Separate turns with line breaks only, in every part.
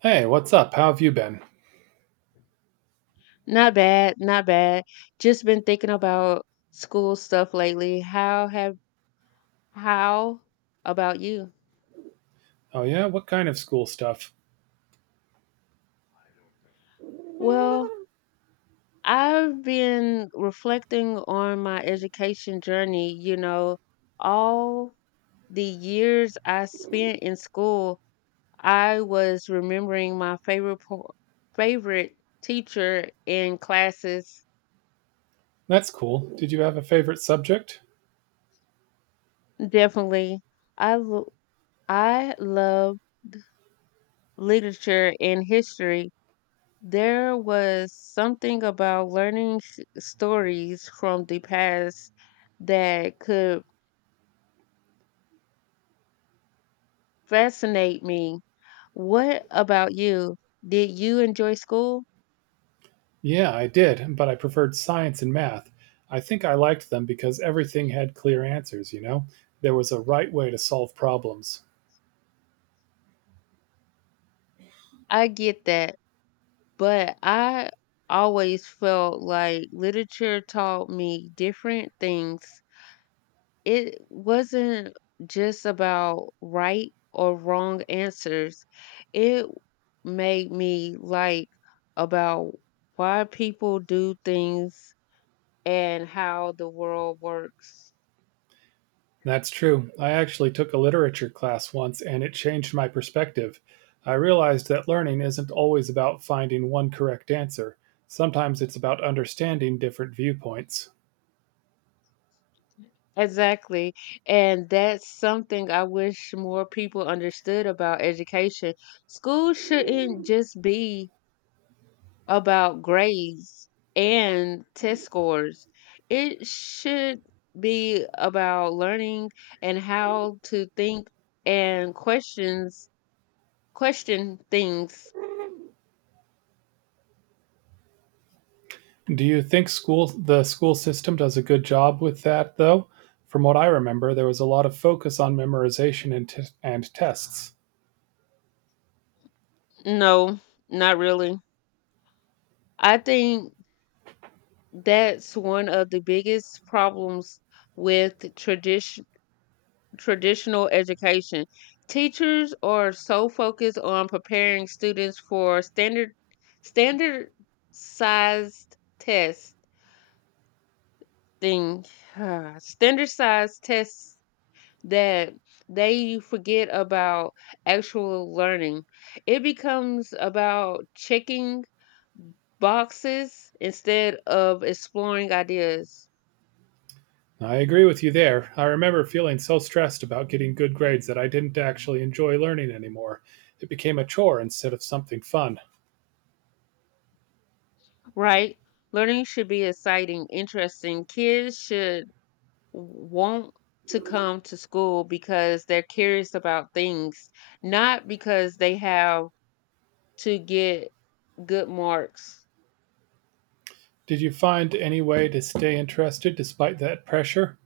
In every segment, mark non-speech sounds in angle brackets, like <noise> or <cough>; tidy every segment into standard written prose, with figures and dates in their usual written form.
Hey, what's up? How have you been?
Not bad, not bad. Just been thinking about school stuff lately. How about you?
Oh, yeah? What kind of school stuff?
Well, I've been reflecting on my education journey, you know, all the years I spent in school, I was remembering my favorite teacher in classes.
That's cool. Did you have a favorite subject?
Definitely. I lo- I love literature and history. There was something about learning stories from the past that could fascinate me. What about you? Did you enjoy school?
Yeah, I did, but I preferred science and math. I think I liked them because everything had clear answers, you know? There was a right way to solve problems.
I get that, but I always felt like literature taught me different things. It wasn't just about right or wrong answers. It made me like about why people do things and how the world works.
That's true. I actually took a literature class once and it changed my perspective. I realized that learning isn't always about finding one correct answer, sometimes it's about understanding different viewpoints.
Exactly. And that's something I wish more people understood about education. School shouldn't just be about grades and test scores. It should be about learning and how to think and question things.
Do you think school the school system does a good job with that though? From what I remember, there was a lot of focus on memorization and tests.
No, not really. I think that's one of the biggest problems with traditional education. Teachers are so focused on preparing students for standard sized tests thing <sighs> standard size tests, that they forget about actual learning. It becomes about checking boxes instead of exploring ideas.
I agree with you there. I remember feeling so stressed about getting good grades that I didn't actually enjoy learning anymore. It became a chore instead of something fun.
Right, learning should be exciting, interesting. Kids should want to come to school because they're curious about things, not because they have to get good marks.
Did you find any way to stay interested despite that pressure?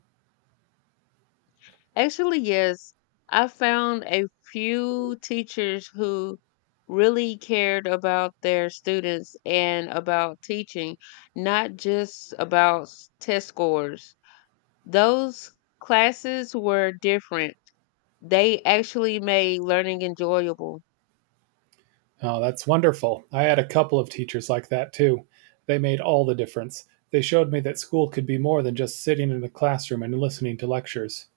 Actually, yes. I found a few teachers who really cared about their students and about teaching, not just about test scores. Those classes were different. They actually made learning enjoyable.
Oh, that's wonderful. I had a couple of teachers like that too. They made all the difference. They showed me that school could be more than just sitting in a classroom and listening to lectures.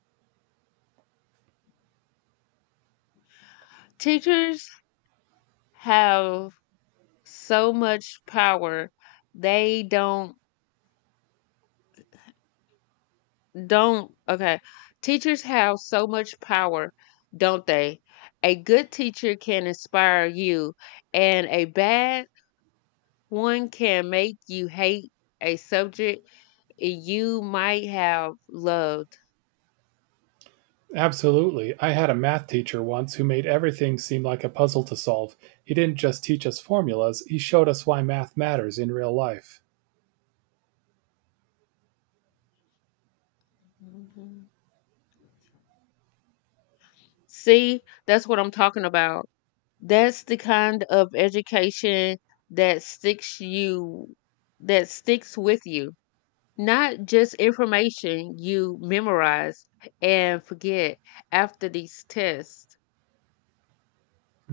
Teachers have so much power. They don't okay. Teachers have so much power, don't they? A good teacher can inspire you, and a bad one can make you hate a subject you might have loved.
Absolutely. I had a math teacher once who made everything seem like a puzzle to solve. He didn't just teach us formulas, he showed us why math matters in real life.
Mhm. See, that's what I'm talking about. That's the kind of education that sticks you that sticks with you. Not just information you memorize and forget after these tests.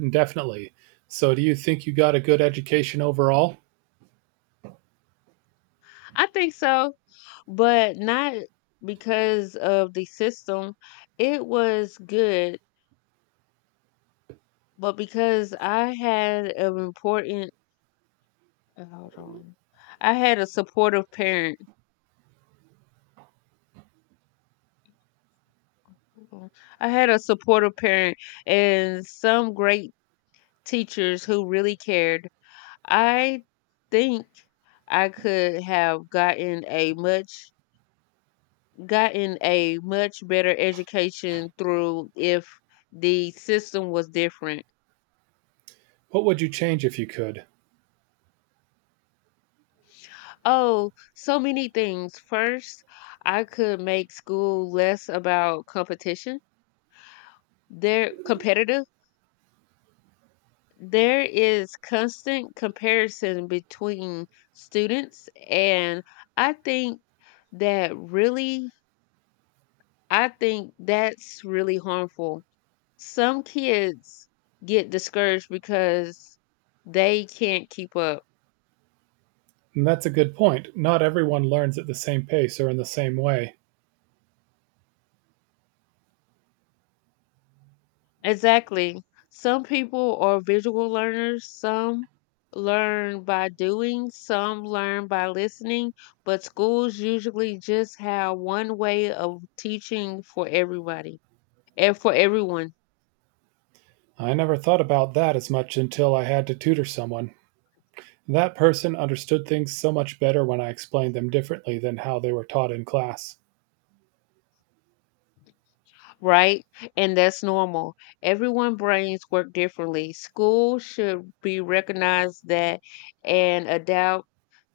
Definitely. So, do you think you got a good education overall?
I think so, but not because of the system. It was good, but because I had an important. Hold on. I had a supportive parent. Hold on. I had a supportive parent and some great teachers who really cared. I think I could have gotten a much better education through if the system was different.
What would you change if you could?
Oh, so many things. First, I could make school less about competition. They're competitive. There is constant comparison between students, and I think that really, I think that's really harmful. Some kids get discouraged because they can't keep up.
And That's a good point. Not everyone learns at the same pace or in the same way.
Exactly. Some people are visual learners, some learn by doing, some learn by listening, but schools usually just have one way of teaching for everyone,
I never thought about that as much until I had to tutor someone. That person understood things so much better when I explained them differently than how they were taught in class.
right? And that's normal. Everyone brains work differently. Schools should be recognized that and adapt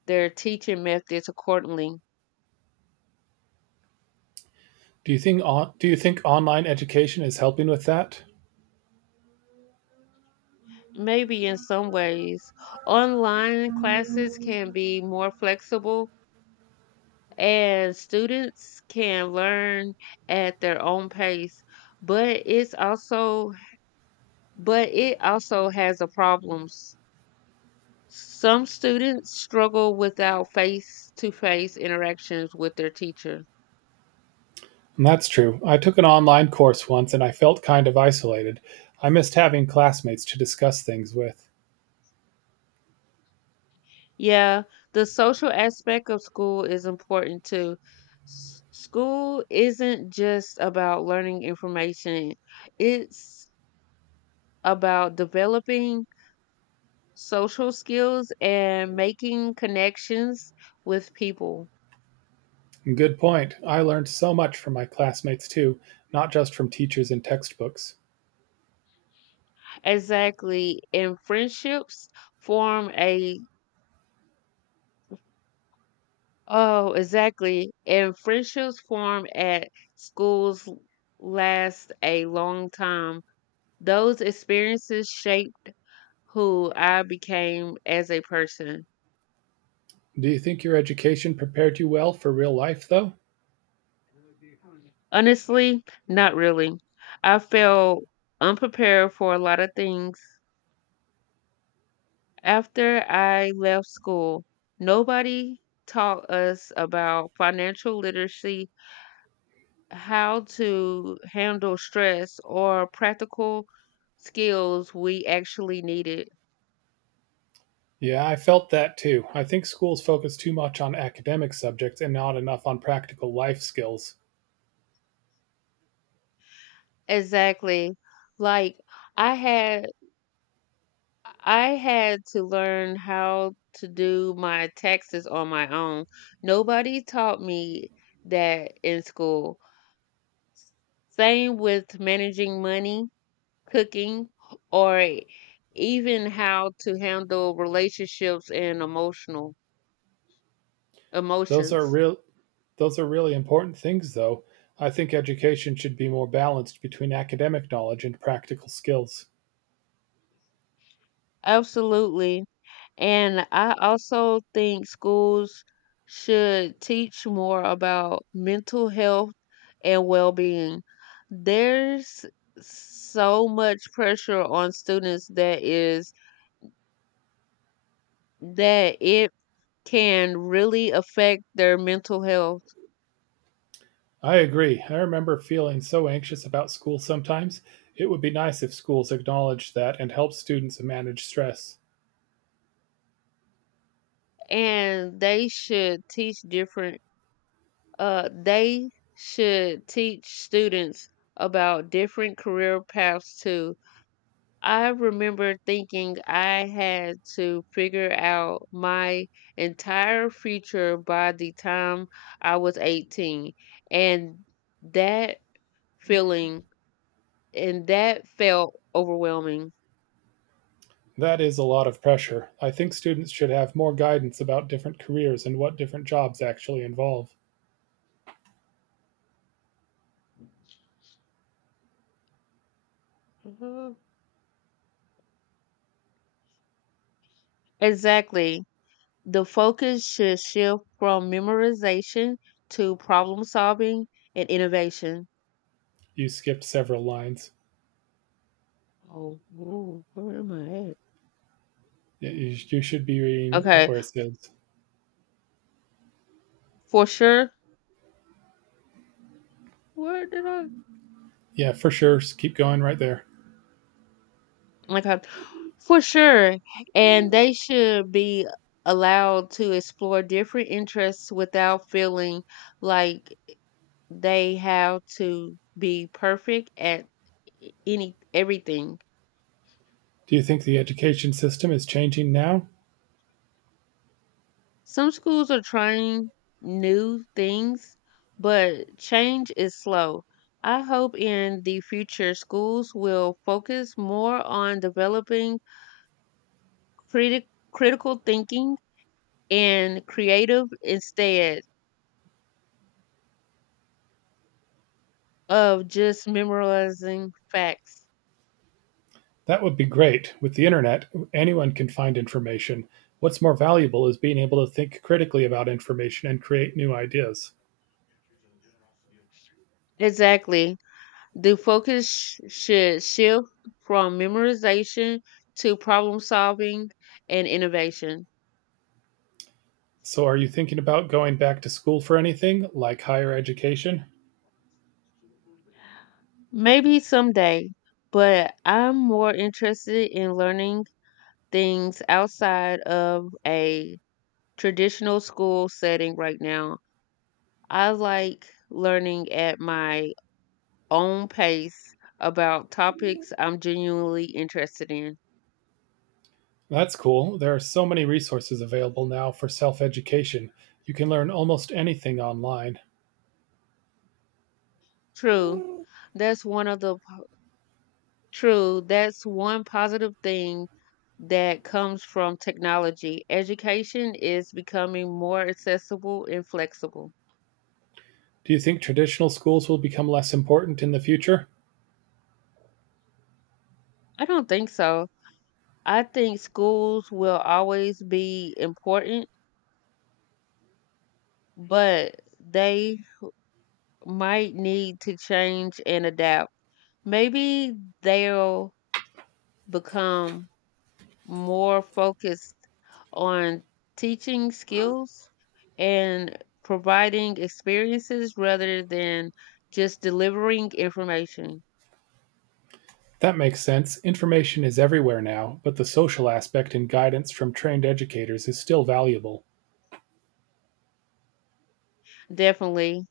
their teaching methods accordingly.
Do you think online education is helping with that?
Maybe in some ways, online classes can be more flexible and students can learn at their own pace, but it's also but it also has a problems. Some students struggle without face-to-face interactions with their teacher.
And That's true. I took an online course once and I felt kind of isolated. I missed having classmates to discuss things with.
Yeah, the social aspect of school is important too. School isn't just about learning information. It's about developing social skills and making connections with people.
Good point. I learned so much from my classmates too, not just from teachers and textbooks.
Exactly. And friendships form a oh, exactly. And friendships form at schools l- last a long time. Those experiences shaped who I became as a person.
Do you think your education prepared you well for real life though?
Honestly, not really. I felt unprepared for a lot of things. After I left school, nobody taught us about financial literacy, how to handle stress, or practical skills we actually needed.
Yeah, I felt that too. I think schools focus too much on academic subjects and not enough on practical life skills.
Exactly. Like I had I had to learn how to do my taxes on my own. Nobody taught me that in school. Same with managing money, cooking, or even how to handle relationships and emotional
Those are
emotions.
real those are really important things though. I think education should be more balanced between academic knowledge and practical skills.
Absolutely. And I also think schools should teach more about mental health and well-being. There's so much pressure on students that it can really affect their mental health.
I agree. I remember feeling so anxious about school sometimes. It would be nice if schools acknowledged that and helped students manage stress.
And they should teach different They should teach students about different career paths too. I remember thinking I had to figure out my entire future by the time I was 18, and that feeling and that felt overwhelming.
That is a lot of pressure. I think students should have more guidance about different careers and what different jobs actually involve.
hmm Exactly. The focus should shift from memorization to problem solving and innovation.
You skipped several lines.
Oh, whoa, where am I at?
You should be reading at
Okay,
where it says,
for sure. Where did I?
yeah, for sure. Keep going right there.
Okay, for sure. And they should be allowed to explore different interests without feeling like they have to be perfect at any everything.
Do you think the education system is changing now?
Some schools are trying new things, but change is slow. I hope in the future schools will focus more on developing critic critical thinking and creative instead of just memorizing facts.
That would be great. With the internet, anyone can find information. What's more valuable is being able to think critically about information and create new ideas.
Exactly. The focus should shift from memorization to problem solving and innovation.
So, are you thinking about going back to school for anything, like higher education?
Maybe someday, but I'm more interested in learning things outside of a traditional school setting right now. I like learning at my own pace about topics I'm genuinely interested in.
That's cool. There are so many resources available now for self education. You can learn almost anything online.
True. That's one of the po- True, that's one positive thing that comes from technology. Education is becoming more accessible and flexible.
Do you think traditional schools will become less important in the future?
I don't think so. I think schools will always be important, but they might need to change and adapt. Maybe they'll become more focused on teaching skills and providing experiences rather than just delivering information.
That makes sense. Information is everywhere now, but the social aspect and guidance from trained educators is still valuable.
Definitely.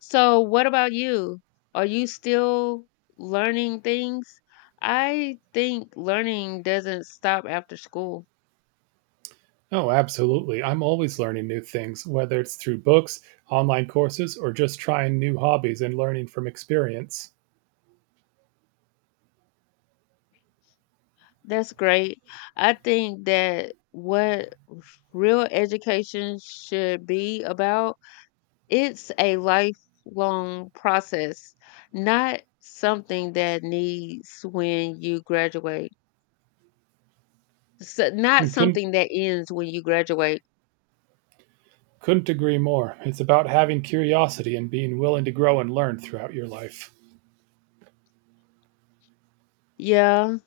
So, what about you? Are you still learning things? I think learning doesn't stop after school.
Oh, absolutely. I'm always learning new things, whether it's through books, online courses, or just trying new hobbies and learning from experience.
That's great. I think that what real education should be about. It's a lifelong process, not something that needs when you graduate. So not
And
something that ends when you graduate.
couldn't agree more. It's about having curiosity and being willing to grow and learn throughout your life.
Yeah.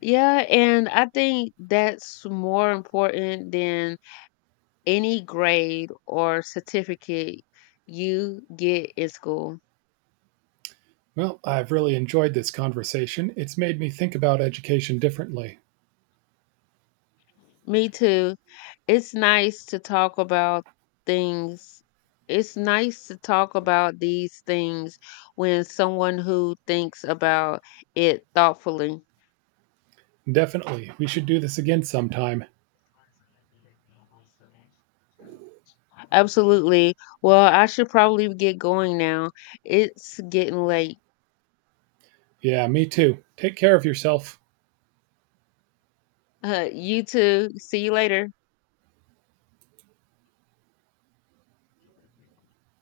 Yeah, and I think that's more important than any grade or certificate you get in school.
Well, I've really enjoyed this conversation. It's made me think about education differently.
Me too. It's nice to talk about things. It's nice to talk about these things when someone who thinks about it thoughtfully.
Definitely. We should do this again sometime.
Absolutely. Well, I should probably get going now. It's getting late.
Yeah, me too. Take care of yourself.
You too. See you later.